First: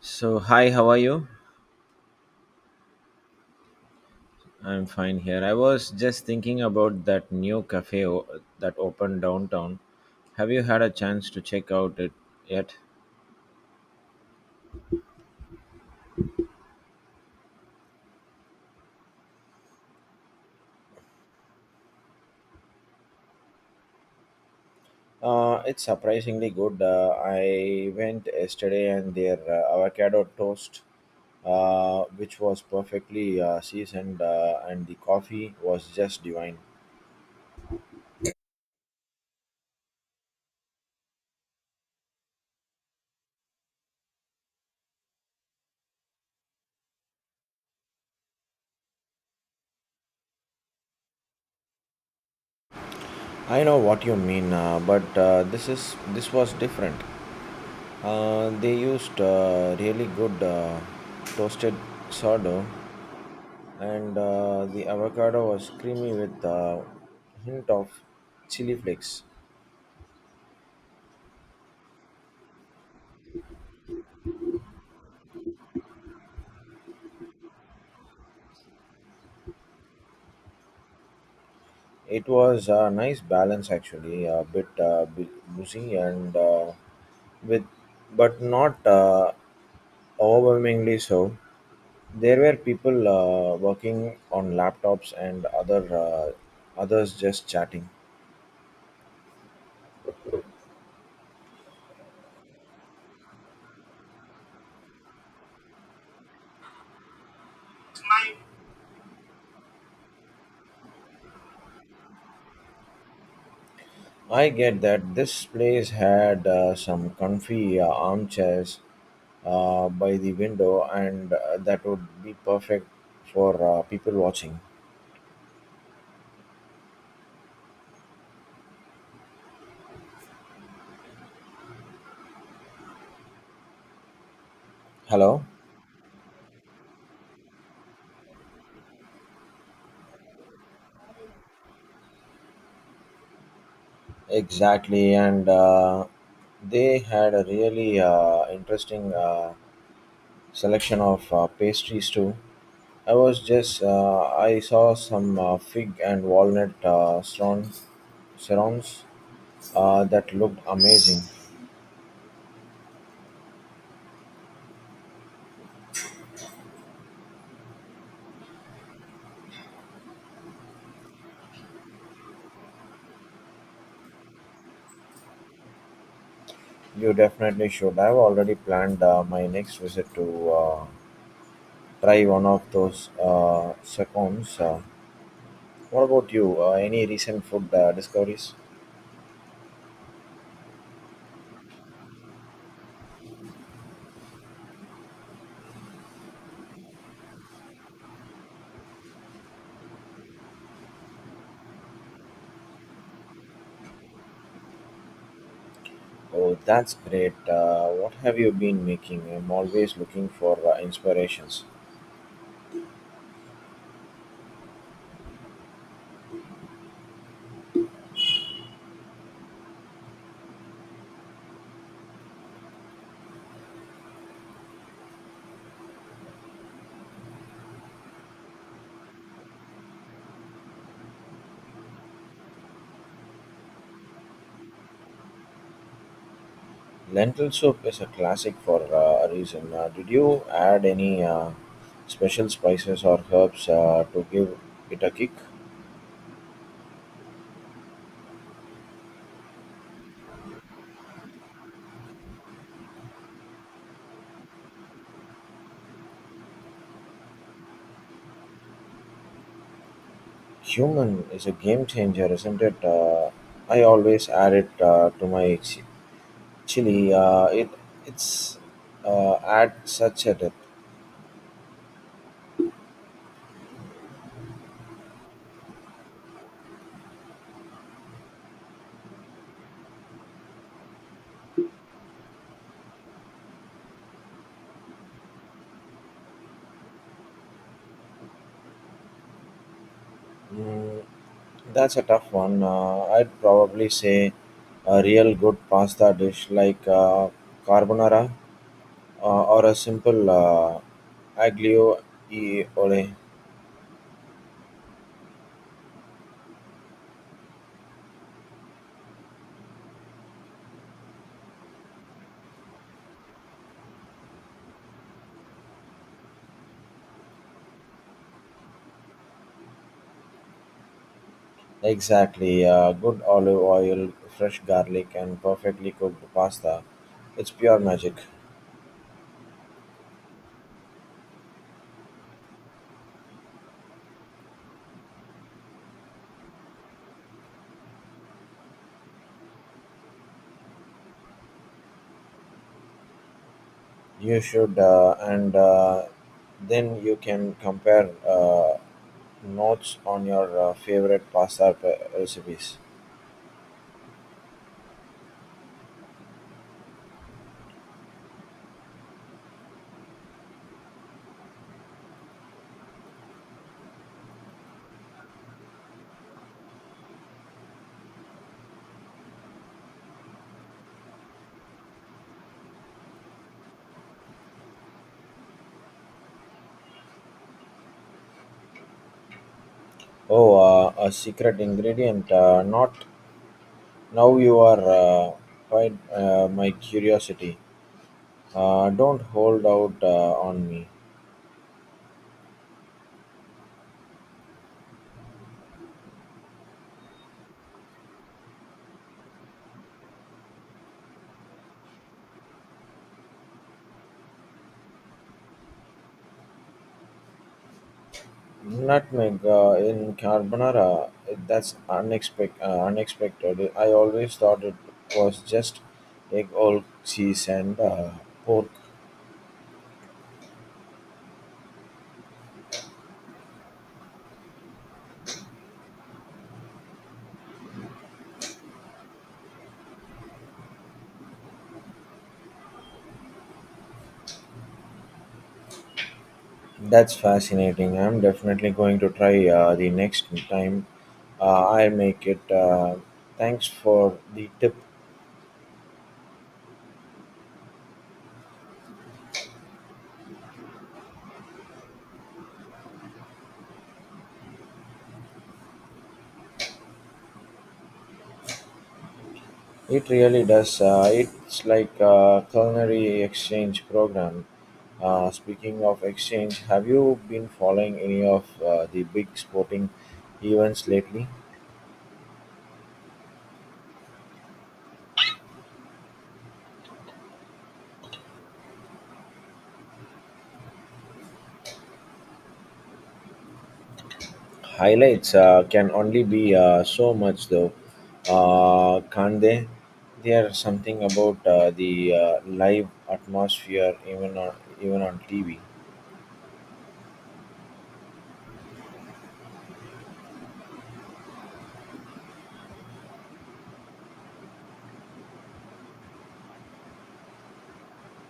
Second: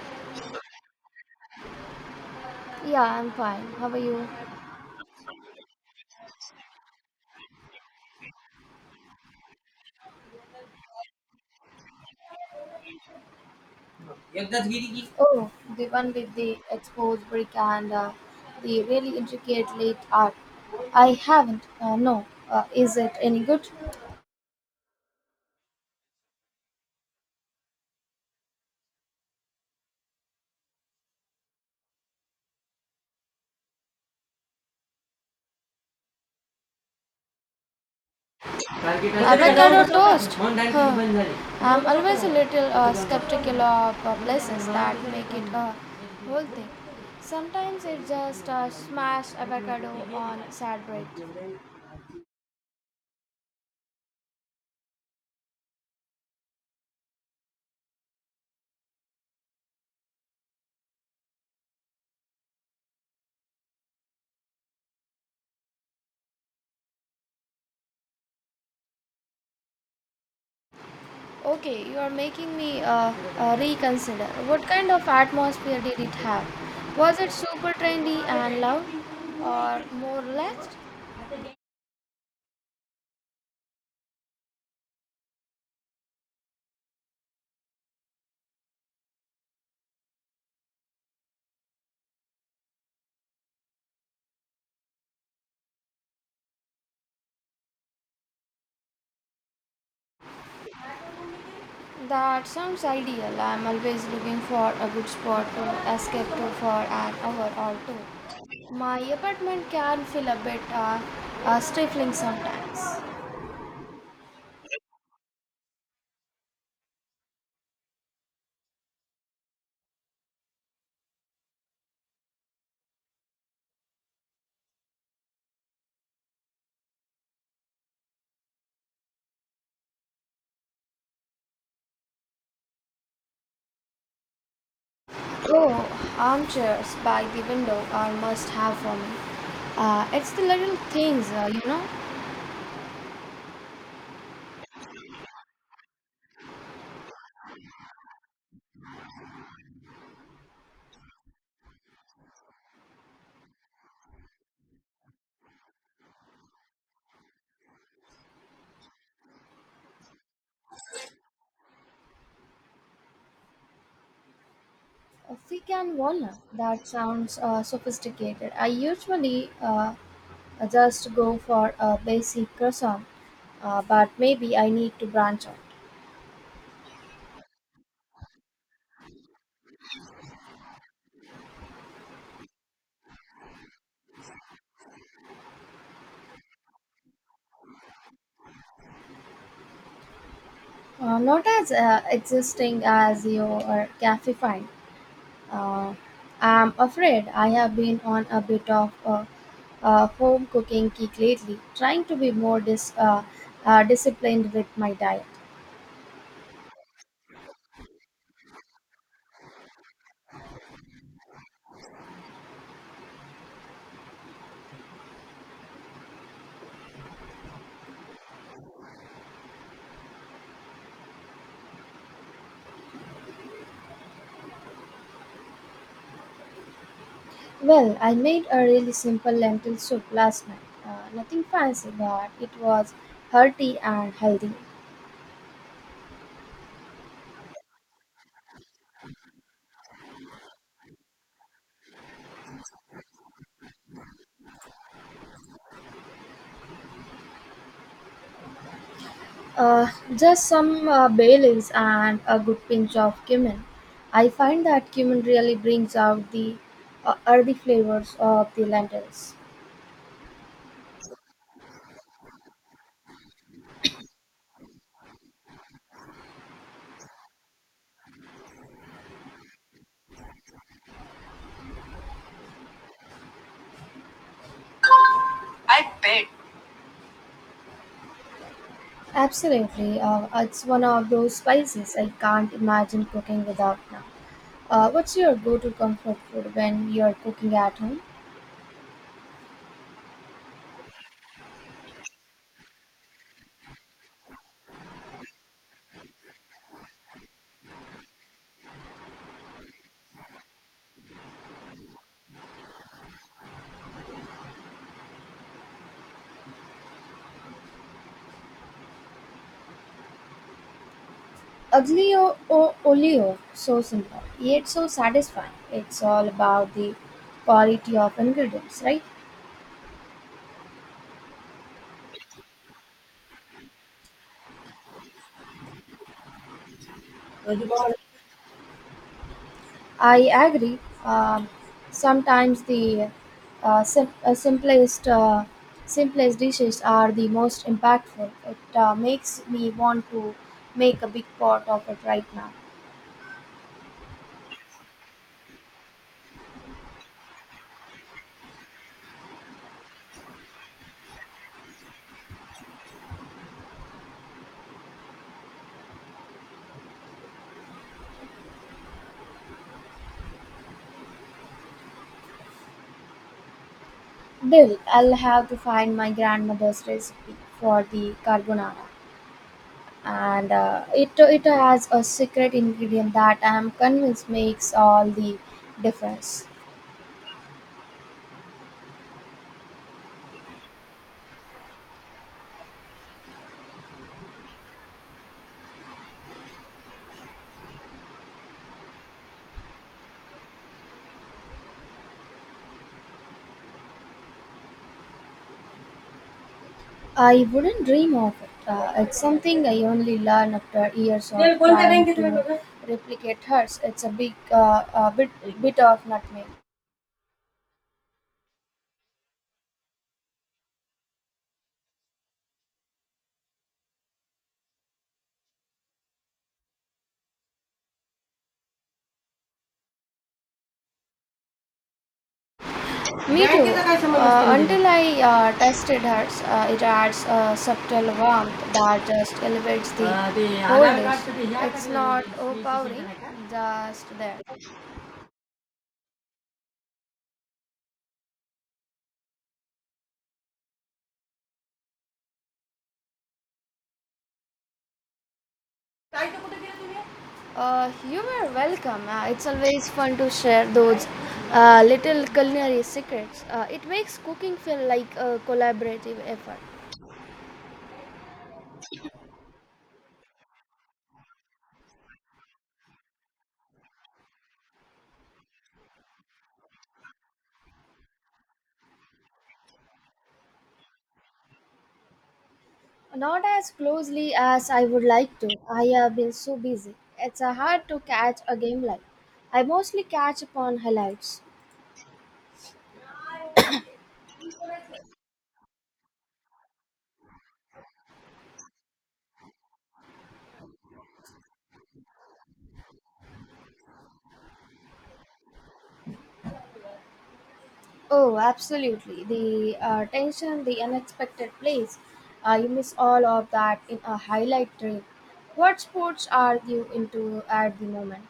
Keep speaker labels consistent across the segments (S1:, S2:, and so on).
S1: So, hi, how are you?
S2: Yeah, I'm fine. How are you?
S1: I'm fine here. I was just thinking about that that opened downtown. Have you had a chance to check out it yet?
S2: यज्ञाधीरी की the one with the exposed brick and the really intricate late art. I haven't. No. Is it any good?
S1: It's surprisingly good. I went yesterday and their avocado toast, which was perfectly seasoned, and the coffee was just divine.
S2: Avocado toast? Huh. I'm always a little skeptical of places that make it a whole thing. Sometimes it's just smashed avocado on sad bread.
S1: I know what you mean, but this was different. They used really good toasted sourdough, and the avocado was creamy with a hint of chili flakes.
S2: Okay, you are making me reconsider. What kind of atmosphere did it have? Was it super trendy and loud or more relaxed?
S1: It was a nice balance, actually, a bit boozy with, but not overwhelmingly so. There were people working on laptops and others just chatting.
S2: That sounds ideal. I'm always looking for a good spot to escape to for an hour or two. My apartment can feel a bit stifling sometimes.
S1: I get that. This place had some comfy armchairs by the window, and that would be perfect for people watching. Hello,
S2: Oh, armchairs by the window are must have for me. It's the little things.
S1: exactly, and they had a really interesting selection of pastries too. I was just I saw some fig and walnut scones, that looked amazing.
S2: A thick and walnut. That sounds sophisticated. I usually just go for a basic croissant, but maybe I need to branch out.
S1: You definitely should. I've already planned my next visit to try one of those seconds. What about you? Any recent food discoveries?
S2: Not as existing as your cafe find. Uh, I'm afraid I have been on a bit of a home cooking kick lately, trying to be more disciplined with my diet.
S1: Oh, that's great. What have you been making? I'm always looking for inspirations.
S2: Well, I made a really simple lentil soup last night. Nothing fancy, but it was hearty and healthy.
S1: Lentil soup is a classic for a reason. Did you add any special spices or herbs to give it a kick?
S2: Uh, just some bay leaves and a good pinch of cumin. I find that cumin really brings out the earthy flavors of the lentils.
S1: Cumin is a game changer, isn't it? I always add it to my Chili, it it's add such a depth.
S2: Absolutely, it's one of those spices I can't imagine cooking without now. What's your go-to comfort food when you're cooking at home?
S1: Mm, that's a tough one. I'd probably say a real good pasta dish like carbonara or a simple aglio e olio.
S2: Aglio o olio, so simple, yet so satisfying. It's all about the quality of ingredients, right?
S1: Exactly, good olive oil, fresh garlic, and perfectly cooked pasta. It's pure magic.
S2: I agree. Sometimes the uh, sim- uh, simplest uh, simplest dishes are the most impactful. It makes me want to make a big pot of it right now.
S1: You should, and then you can compare. Notes on your favorite pasta recipes.
S2: Dill, I'll have to find my grandmother's recipe for the carbonara, and it has a secret ingredient that I am convinced makes all the difference.
S1: Oh, a secret ingredient. Not now. You are quite my curiosity. Don't hold out on me.
S2: I wouldn't dream of it. It's something I only learn after years of trying to replicate hers. It's a bit of nutmeg.
S1: Nutmeg in carbonara. That's unexpected. Unexpected. I always thought it was just egg, old cheese, and pork.
S2: Me too. Until I tasted hers, it adds a subtle warmth that just elevates the whole. It's not overpowering, just there.
S1: That's fascinating. I'm definitely going to try the next time I make it. Thanks for the tip.
S2: You are welcome. It's always fun to share those little culinary secrets. It makes cooking feel like a collaborative effort.
S1: It really does. It's like a culinary exchange program. Speaking of exchange, have you been following any of the big sporting events lately?
S2: Not as closely as I would like to. I have been so busy. It's hard to catch a game live. I mostly catch upon highlights.
S1: Highlights can only be so much, though. Can't they? There's something about the live atmosphere, even on TV.
S2: Oh, absolutely. The tension, the unexpected plays. You miss all of that in a highlight reel. What sports are you into at the moment?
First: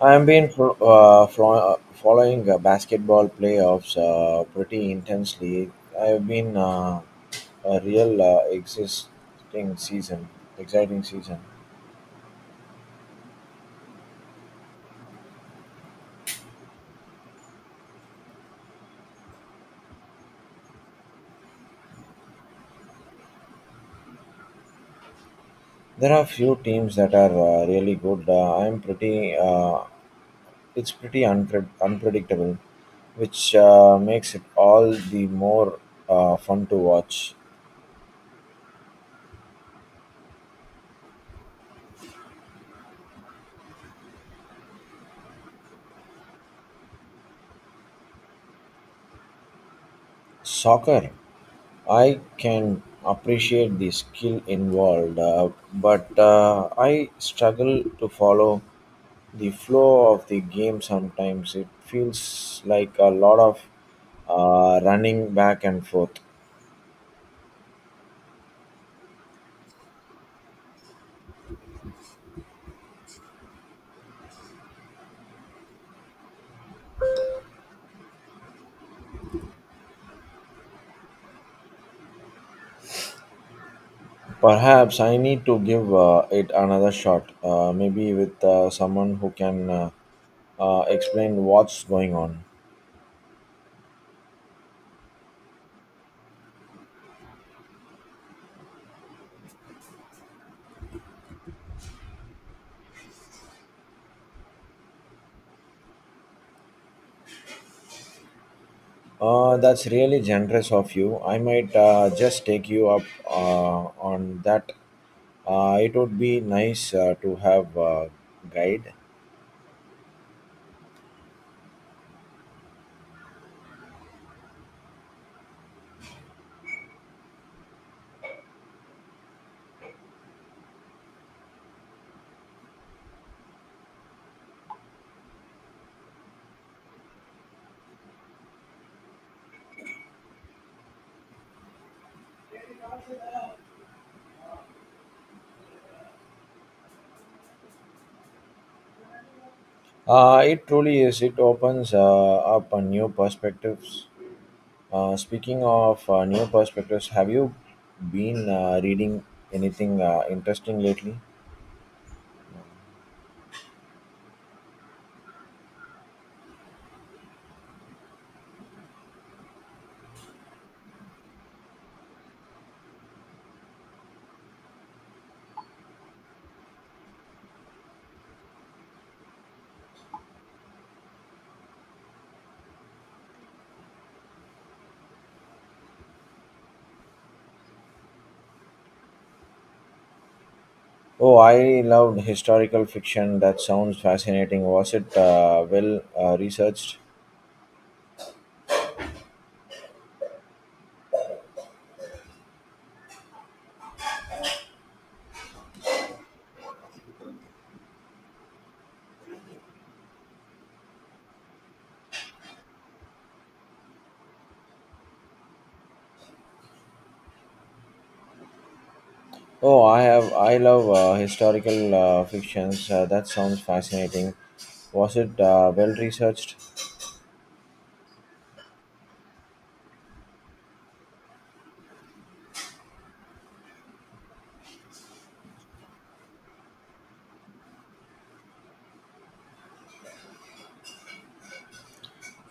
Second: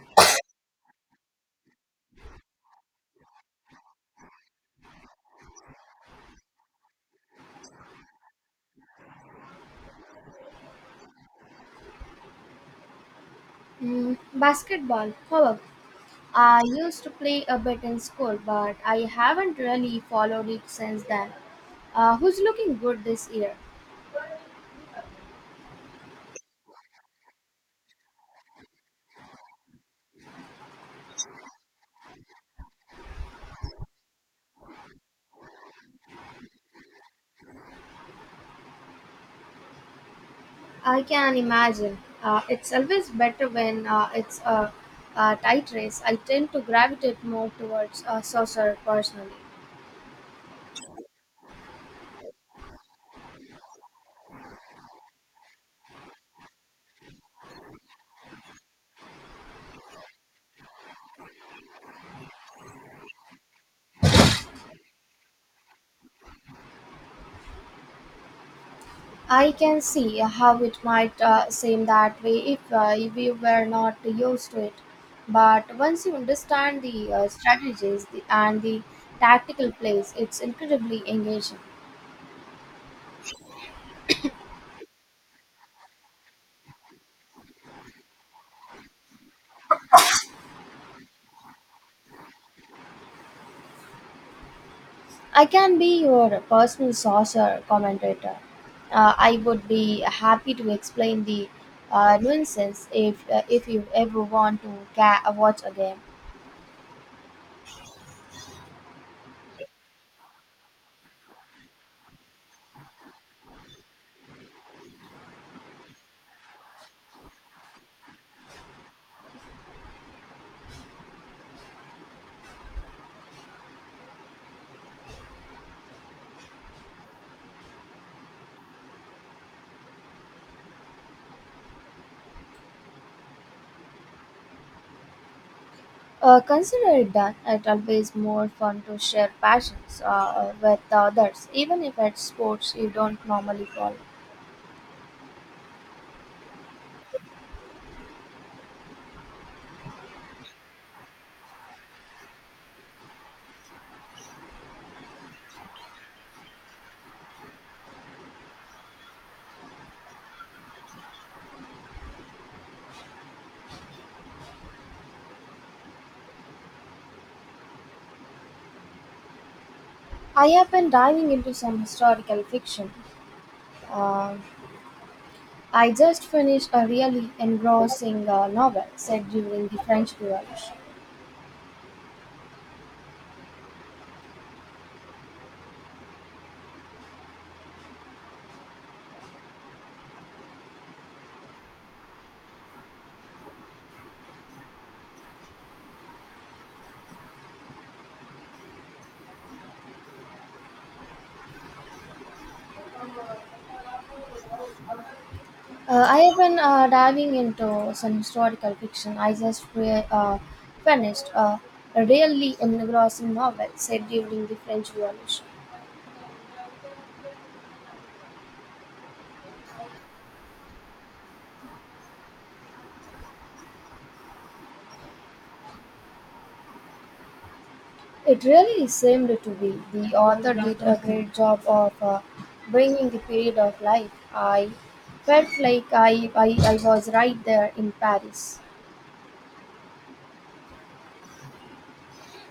S1: I've been following basketball playoffs pretty intensely. I've been a real existing season, exciting season.
S2: Mm, basketball, however, I used to play a bit in school, but I haven't really followed it since then. Who's looking good this year?
S1: There are few teams that are really good. I'm pretty. It's pretty unpredictable, which makes it all the more fun to watch.
S2: I can imagine. It's always better when it's a tight race. I tend to gravitate more towards a saucer personally.
S1: Soccer. I can appreciate the skill involved, but I struggle to follow the flow of the game sometimes. It feels like a lot of running back and forth.
S2: I can see how it might seem that way if we were not used to it. But once you understand the strategies and the tactical plays, it's incredibly engaging.
S1: Perhaps I need to give it another shot, maybe with someone who can explain what's going on.
S2: I can be your personal saucer commentator. I would be happy to explain the nuances if you ever want to watch a game.
S1: That's really generous of you. I might just take you up on that. It would be nice to have a guide.
S2: Consider it done. It's always more fun to share passions with others, even if it's sports you don't normally follow.
S1: It truly is. It opens up a new perspectives. Speaking of new perspectives, have you been reading anything interesting lately?
S2: I have been diving into some historical fiction. Um I just finished a really engrossing novel set during the French Revolution.
S1: Oh, I loved historical fiction. That sounds fascinating. Was it well researched?
S2: I have been diving into some historical fiction. I just finished a really engrossing novel set during the French Revolution.
S1: Oh, I have. I love historical fictions. That sounds fascinating. Was it well researched?
S2: It really seemed to be. The author did a great job of bringing the period of life. I felt like I was right there in Paris.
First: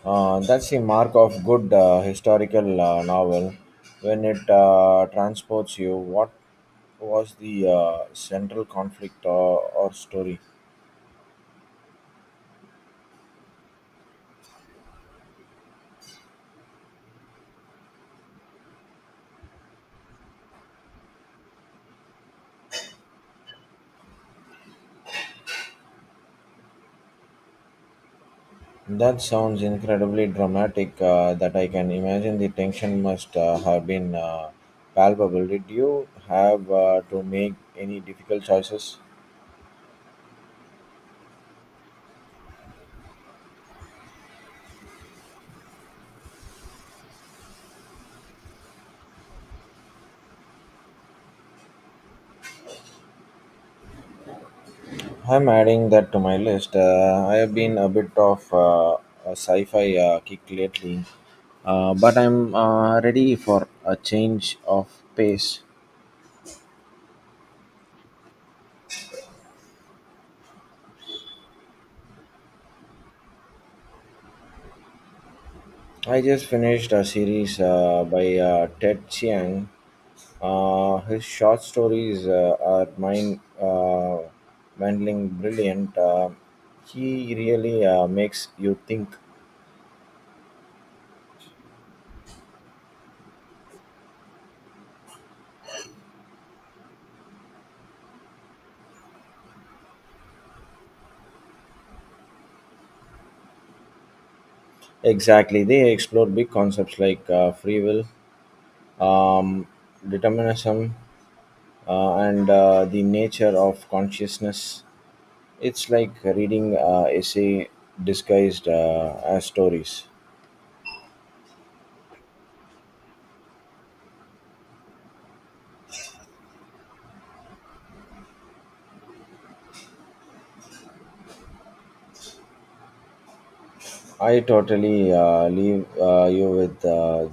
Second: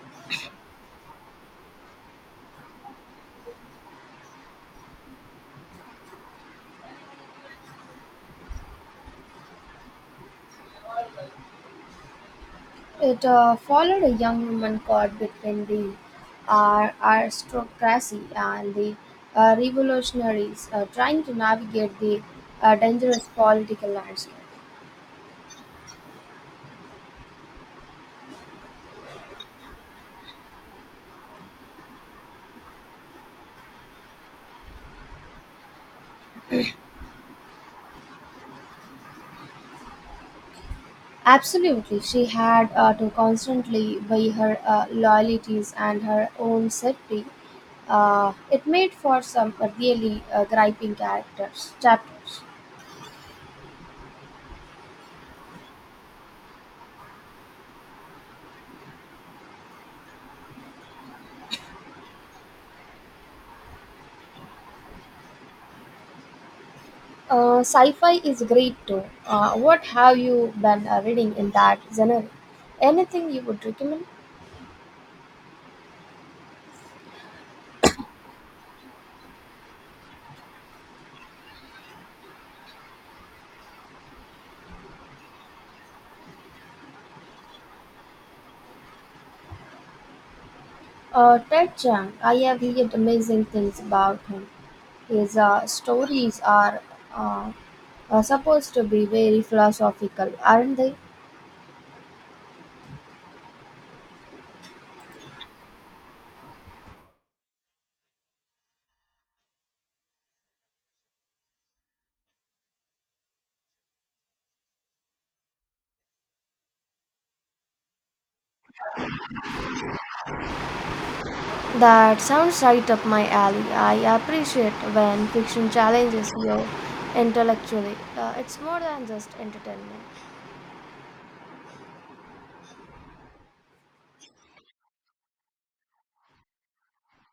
S1: That's the mark of good historical novel when it transports you. What was the central conflict or story?
S2: It followed a young woman caught between the aristocracy and the revolutionaries trying to navigate the dangerous political landscape.
S1: That sounds incredibly dramatic. That I can imagine the tension must have been palpable. Did you have to make any difficult choices?
S2: Absolutely, she had to constantly weigh her loyalties and her own safety. It made for some really griping characters chapters.
S1: I'm adding that to my list. I have been a bit of a sci-fi kick lately, but I'm ready for a change of pace.
S2: Sci-fi is great too. What have you been reading in that genre? Anything you would recommend?
S1: I just finished a series by Ted Chiang. His short stories are mind mandling brilliant. He really makes you think.
S2: Ted Chiang, I have heard amazing things about him. His stories uh, are supposed to be very philosophical, aren't they?
S1: Exactly, they explore big concepts like free will, um, determinism, and the nature of consciousness. It's like reading essay disguised as stories.
S2: That sounds right up my alley. I appreciate when fiction challenges you intellectually. It's more than just entertainment.
S1: I totally leave you with uh,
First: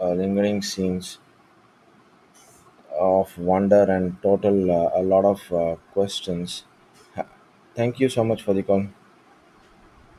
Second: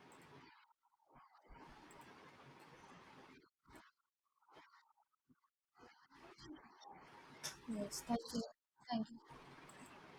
S1: uh, lingering scenes of wonder and total a lot of questions. Thank
S2: Yes,
S1: you
S2: thank
S1: so much
S2: you.
S1: for the call.
S2: Thank you.